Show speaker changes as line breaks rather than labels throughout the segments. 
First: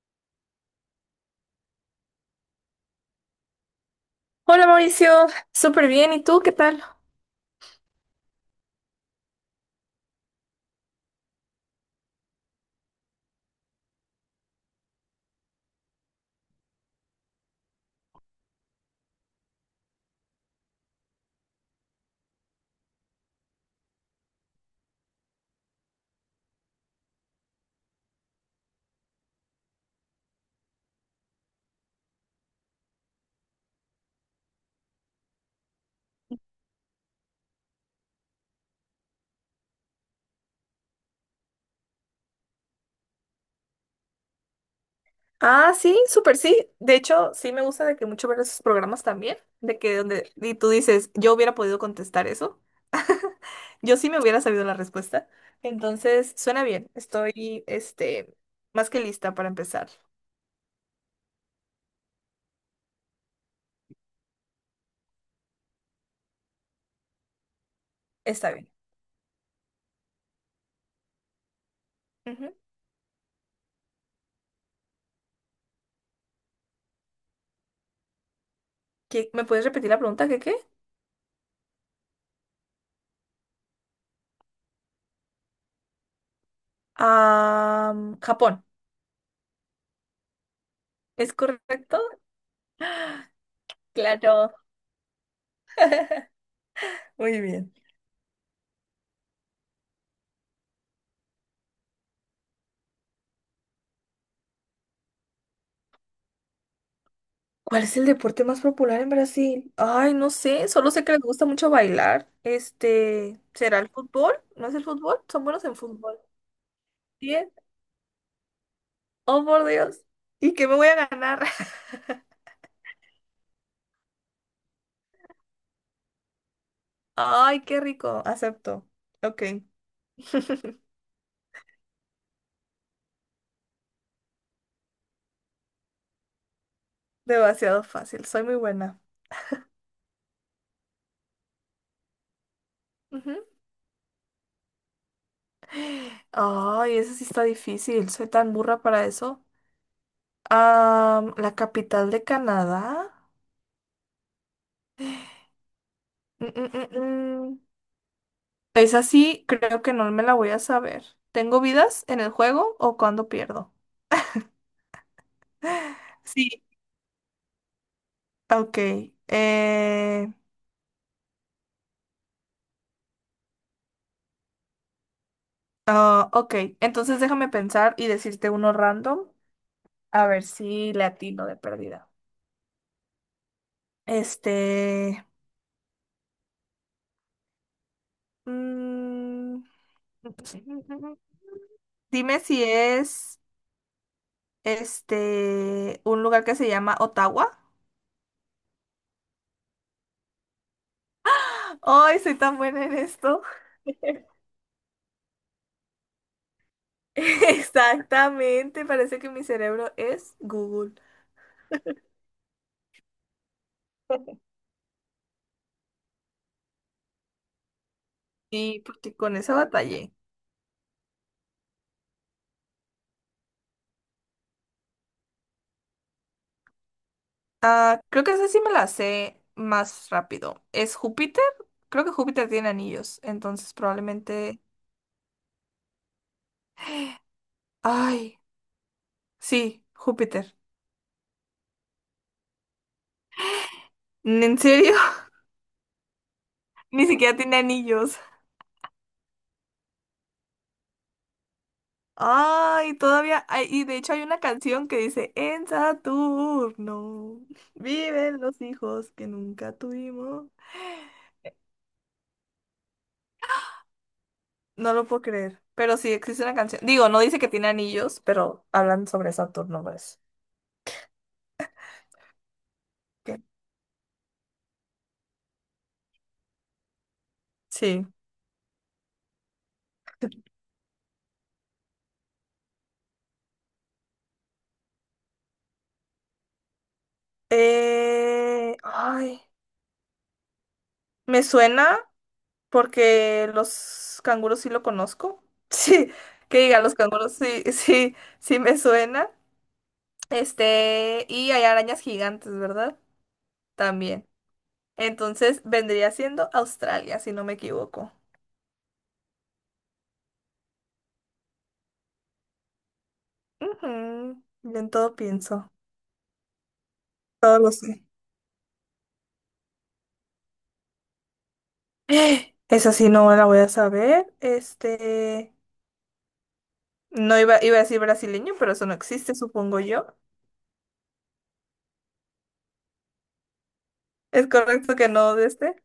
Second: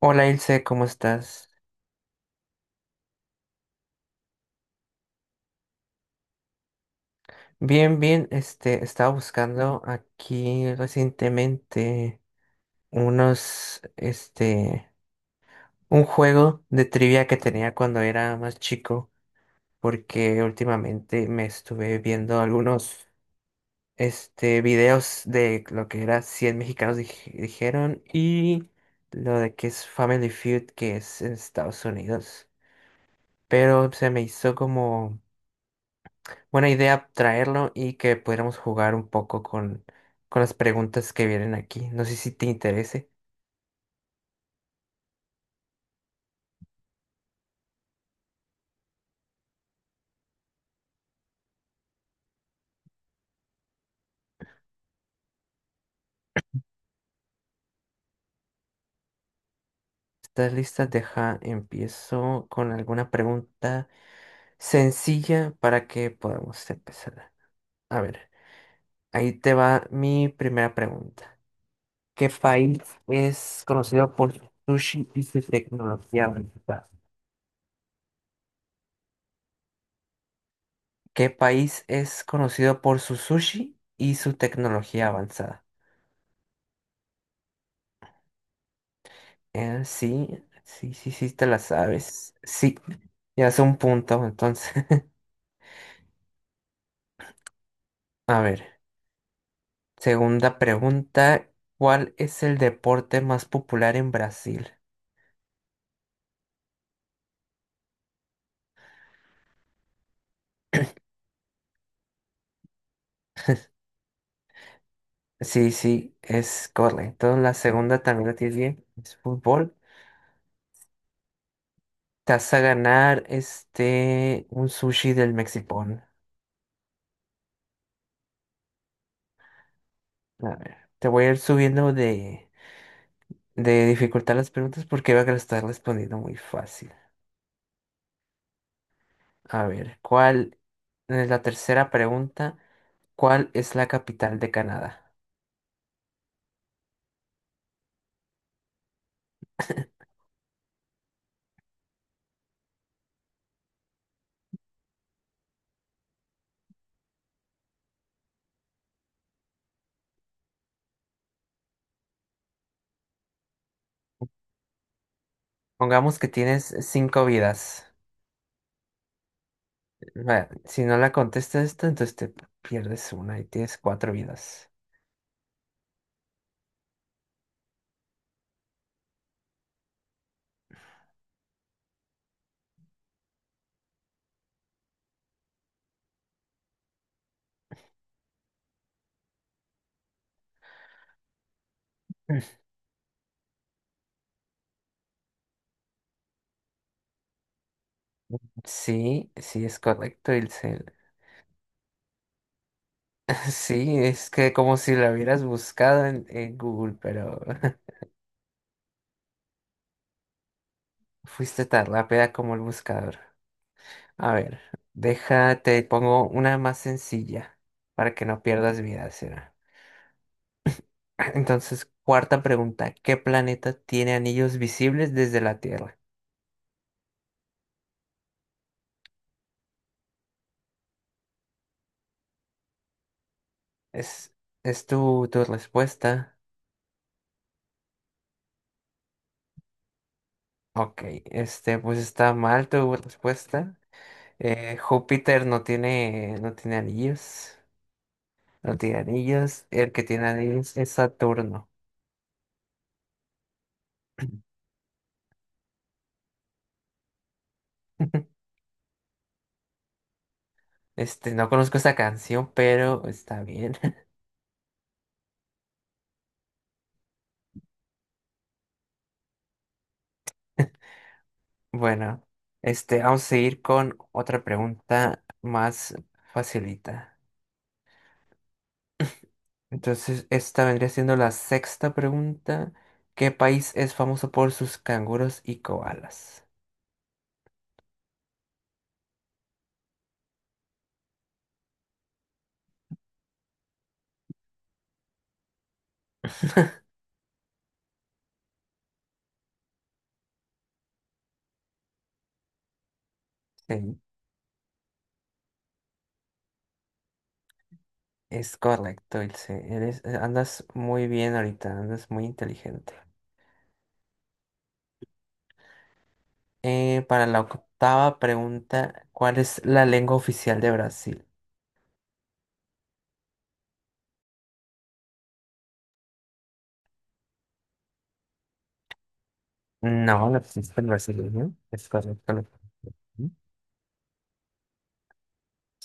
Hola Ilse, ¿cómo estás?
Hola Mauricio, súper bien. ¿Y tú qué tal?
Bien, bien, estaba buscando aquí recientemente unos, este, un juego de trivia que tenía cuando era más chico, porque últimamente me estuve viendo videos de lo que era Cien mexicanos dijeron y lo de que es Family Feud, que es en Estados Unidos, pero se me hizo como buena idea traerlo y que pudiéramos jugar un poco con las preguntas que vienen aquí. No sé si te interese.
Ah, sí, súper sí. De hecho, sí me gusta de que mucho ver esos programas también, de que donde y tú dices, yo hubiera podido contestar eso. Yo sí me hubiera sabido la respuesta. Entonces, suena bien. Estoy, más que lista para empezar.
¿Estás lista? Deja, empiezo con alguna pregunta sencilla para que podamos empezar. A ver,
Está bien.
ahí te va mi primera pregunta. ¿Qué
Ujú.
país es conocido por su sushi y su tecnología avanzada?
¿Me puedes repetir la pregunta? ¿Qué?
¿Qué país es conocido por su sushi y su tecnología avanzada?
Ah, Japón.
Sí, sí,
¿Es
te la
correcto?
sabes. Sí, ya es un punto,
Claro.
entonces.
Muy bien.
A ver, segunda pregunta, ¿cuál es el deporte más popular en Brasil?
¿Cuál es el deporte más popular en Brasil? Ay, no sé, solo sé que les gusta mucho bailar. ¿Será el fútbol? ¿No es el fútbol? Son buenos
Sí,
en
sí,
fútbol.
es correcto.
Bien.
La segunda también la tienes bien, es
Oh, por
fútbol.
Dios. ¿Y qué me voy a ganar?
Te vas a ganar este, un sushi del Mexipón.
Ay, qué rico. Acepto. Ok.
A ver, te voy a ir subiendo de dificultad las preguntas porque veo a estar respondiendo muy fácil.
Demasiado fácil. Soy muy buena.
A ver, ¿cuál es la tercera pregunta?
Ujú.
¿Cuál es la capital de Canadá?
Ay, eso sí está difícil. Soy tan burra para eso. La capital de Canadá. Mm, mm, mm, mm. Es así, creo que no me la voy a saber. ¿Tengo vidas en el juego o cuando pierdo?
Pongamos que
Sí.
tienes cinco vidas.
Ok. eh,
Va, si no la contestas esto, entonces te pierdes una y tienes cuatro vidas.
ah, ok, entonces déjame pensar y decirte uno random. A ver si le atino de pérdida. Este. mm, dime
Mm.
si es un lugar que se llama Ottawa.
Sí, sí es correcto, Ilse.
Ay, soy tan buena en esto.
Sí, es que como si la hubieras buscado en Google, pero
Exactamente, parece que mi cerebro es Google.
fuiste tan rápida como el buscador. A ver, déjate, pongo una más sencilla para que no pierdas
Sí,
vida,
porque con
será.
esa batallé.
Entonces, cuarta pregunta, ¿qué planeta tiene anillos visibles desde la Tierra?
Ah, creo que esa sí me la sé más rápido. ¿Es Júpiter? Creo que Júpiter tiene anillos, entonces
Es,
probablemente...
es tu respuesta.
Ay, sí, Júpiter.
Ok, este, pues está mal tu respuesta.
¿En serio?
Júpiter no tiene
Ni siquiera tiene
anillos.
anillos.
No tiene anillos. El que tiene anillos es Saturno.
Y de hecho hay una canción que dice: "En Saturno viven los hijos que nunca tuvimos".
Este, no conozco esta canción, pero está bien.
No lo puedo creer, pero sí existe una canción. Digo, no dice que tiene anillos, pero hablan sobre Saturno, pues.
Bueno, este, vamos a
¿Qué?
seguir con otra pregunta más facilita.
Sí.
Entonces, esta vendría siendo la sexta pregunta. ¿Qué país es famoso por sus canguros y koalas?
Ay, me suena porque los canguros sí lo conozco. Sí, los canguros sí me suena. Y hay arañas gigantes, ¿verdad?
Sí.
También. Entonces vendría siendo Australia, si no me equivoco.
Es correcto, Ilse. Eres, andas muy bien ahorita, andas muy inteligente.
Ujú, yo en todo pienso,
Para la
todo lo sé.
octava pregunta, ¿cuál es la lengua oficial de Brasil?
Esa sí no la voy a saber. No iba, iba a decir brasileño, pero eso no existe, supongo yo.
No, la pues, es el brasileño. Es correcto. Lo-
Es correcto que no de este.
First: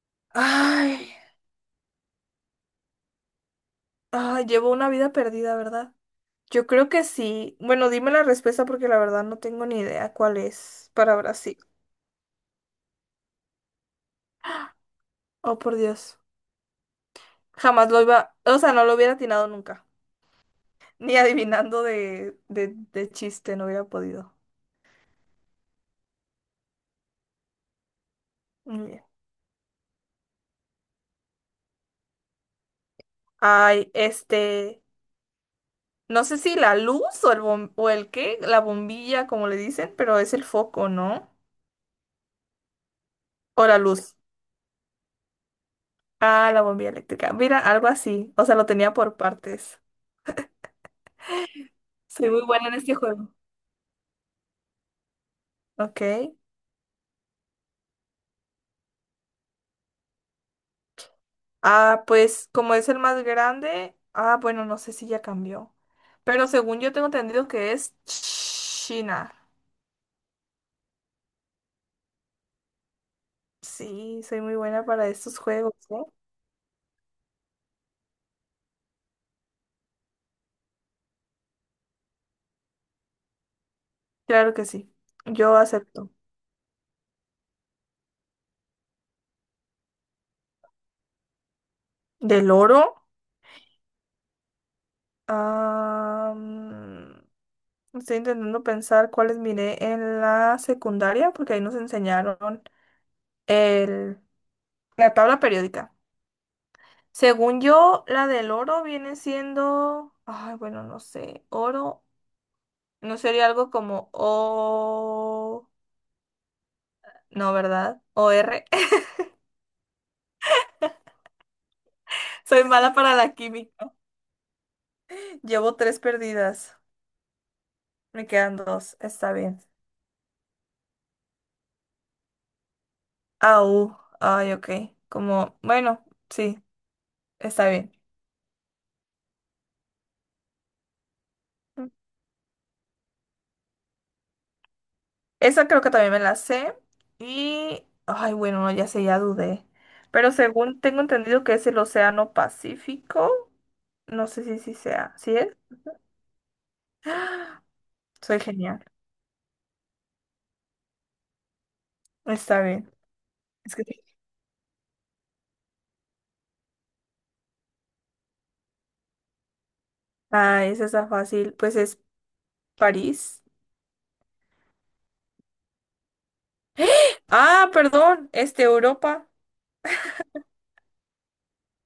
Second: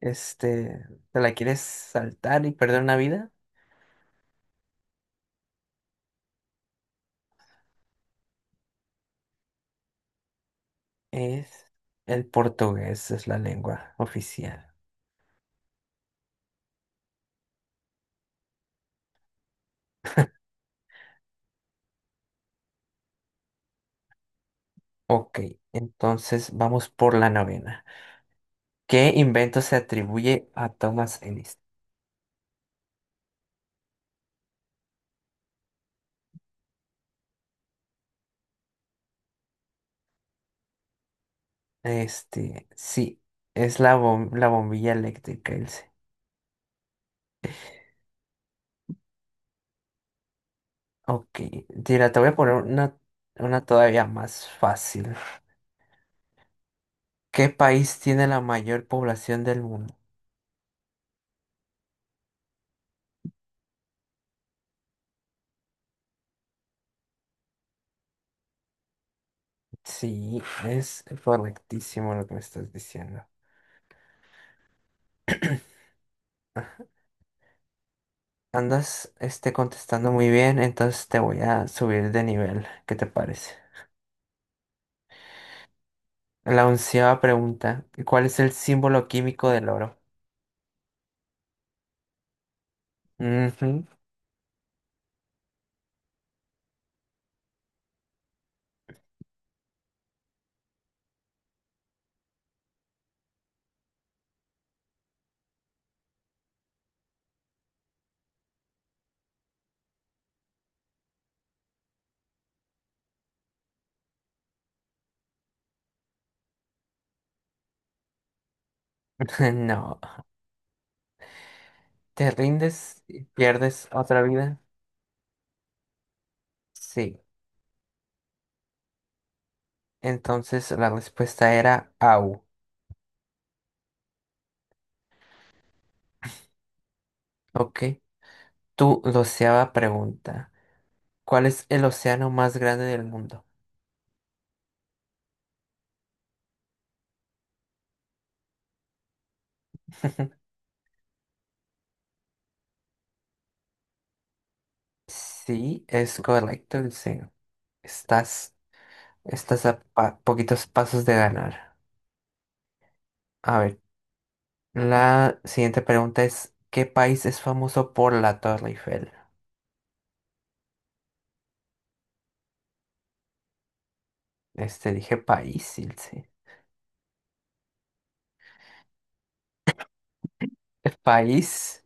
este,
Ay,
¿te la quieres saltar y perder una vida?
ay, llevo una vida perdida, ¿verdad? Yo creo que sí. Bueno, dime la respuesta porque la verdad no tengo ni idea cuál es para
Es
Brasil.
el portugués, es la lengua oficial.
Oh, por Dios. Jamás lo iba, o sea, no lo hubiera atinado nunca. Ni adivinando de chiste, no hubiera podido.
Ok, entonces vamos por la novena.
Muy bien.
¿Qué invento se atribuye a Thomas Edison?
Ay, este, no sé si la luz o el, o el qué, la bombilla, como le dicen, pero es el foco, ¿no?
Este, sí,
O la
es la,
luz.
bom- la bombilla eléctrica, Ilse.
Ah, la bombilla eléctrica. Mira, algo así. O sea, lo tenía por partes.
Ok, mira, te voy
Soy
a
muy
poner
buena en este juego.
una todavía más fácil.
Ok.
¿Qué país tiene la mayor población del mundo?
Ah, pues como es el más grande, ah, bueno, no sé si ya cambió. Pero según yo tengo entendido que es China.
Sí, es correctísimo lo que me estás diciendo.
Sí, soy muy buena para estos juegos, ¿eh?
Andas, este, contestando muy bien, entonces te voy a subir de nivel. ¿Qué te parece?
Claro que sí. Yo acepto.
La onceava pregunta, ¿cuál es el símbolo químico del oro?
¿Del oro?
Ujú.
Ah, mm, estoy intentando pensar cuáles miré en la secundaria, porque ahí nos enseñaron el, la tabla periódica. Según yo, la del oro viene siendo, ay, bueno, no sé, oro. ¿No sería algo como O? No, ¿verdad? ¿O R?
No, ¿te
Soy mala
rindes
para
y
la
pierdes
química.
otra vida?
Llevo tres perdidas.
Sí,
Me quedan dos. Está bien.
entonces la respuesta era AU.
Au. Ay, ok. Como, bueno, sí, está
Ok.
bien.
Tu doceava pregunta. ¿Cuál es el océano más grande del mundo?
Esa creo que también me la sé. Y, ay, bueno, no, ya sé, ya dudé. Pero según tengo entendido que es el Océano Pacífico. No sé si sí sea. ¿Sí es?
Sí, es correcto, el cero.
Soy
Estás,
genial.
Estás a poquitos pasos de ganar.
Está bien.
A
Es
ver,
que sí.
la siguiente pregunta es, ¿qué país es famoso por la Torre Eiffel?
Ay, esa está fácil. Pues es París.
Este, dije país, Ilse.
Ah, perdón, Europa.
¿País?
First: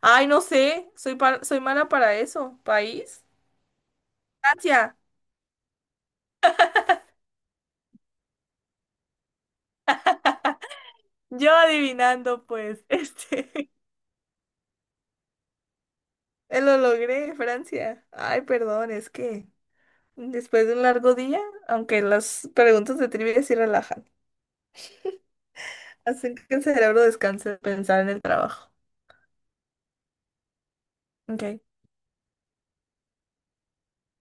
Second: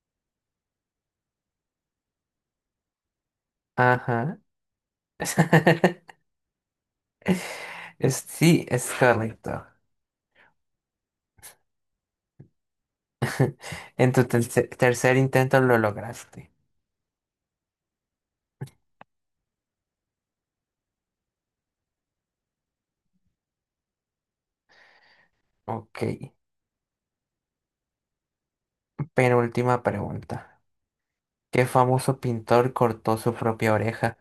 Ay, no sé, soy, soy mala para eso. ¿País?
Ajá.
Francia.
Sí, es correcto.
Yo adivinando, pues,
En tu tercer intento lo lograste.
lo logré, Francia. Ay, perdón, es que después de un largo día, aunque las preguntas de trivia sí relajan,
Ok.
hacen que el cerebro descanse de pensar en el trabajo.
Penúltima pregunta.
Ok.
¿Qué famoso pintor cortó su propia oreja?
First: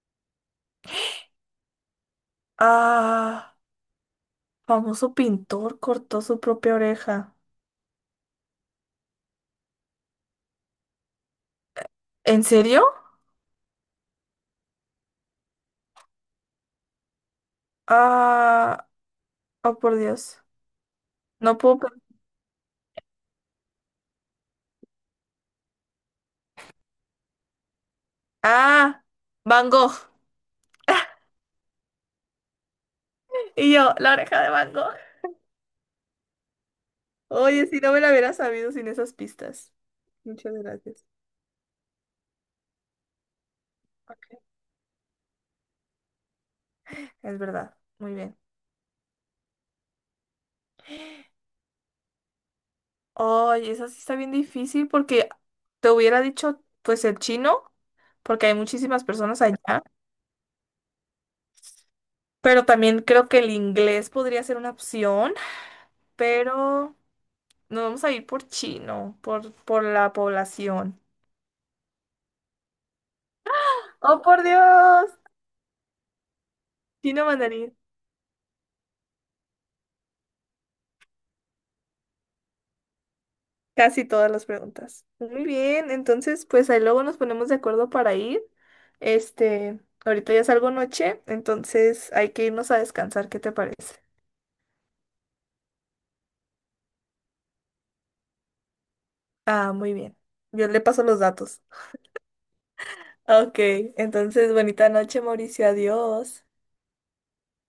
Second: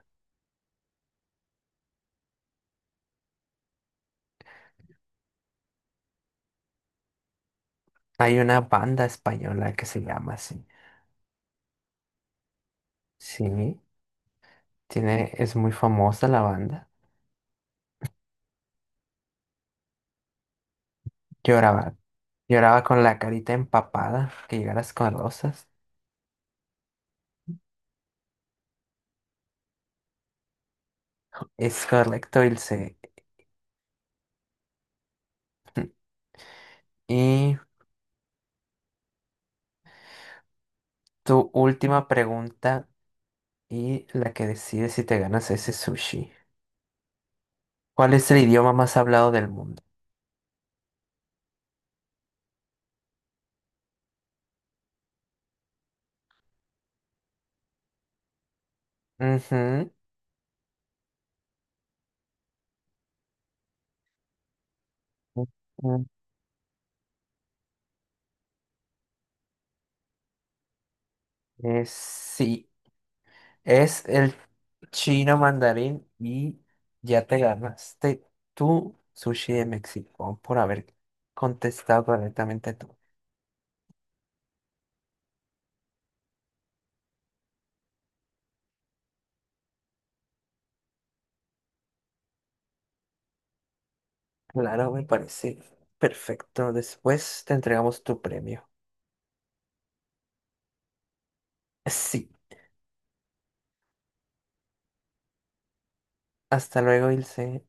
Ah, famoso pintor cortó su propia oreja.
Hay una banda española que se llama así.
¿En serio?
Sí, tiene, es muy famosa la banda.
Ah, oh por Dios. No puedo.
Lloraba, lloraba con la carita empapada, que llegaras con rosas.
Ah, Van Gogh.
Es correcto, Ilse.
Y yo, la oreja de Van Gogh.
Y
Oye, si no me la hubiera sabido sin esas pistas. Muchas gracias.
tu última pregunta y la que decide si te ganas ese sushi.
Es verdad.
¿Cuál
Muy
es
bien.
el idioma más hablado del mundo?
Oye, esa sí está bien difícil porque te hubiera dicho, pues, el chino, porque hay muchísimas personas allá.
Ujú.
Pero también creo que el inglés podría ser una opción.
Mm,
Pero nos vamos a ir por chino, por la población.
sí, es
¡Oh,
el
por Dios!
chino mandarín y ya
Chino
te
mandarín.
ganaste tu sushi de México por haber contestado correctamente tú.
Casi todas las preguntas. Muy bien, entonces pues ahí luego nos ponemos de acuerdo para ir. Este, ahorita ya salgo noche, entonces hay que irnos a descansar, ¿qué te parece?
Claro, me parece perfecto. Después te entregamos tu premio.
Ah, muy bien. Yo le paso los datos.
Sí,
Ok, entonces bonita noche, Mauricio, adiós.
hasta luego, Ilse.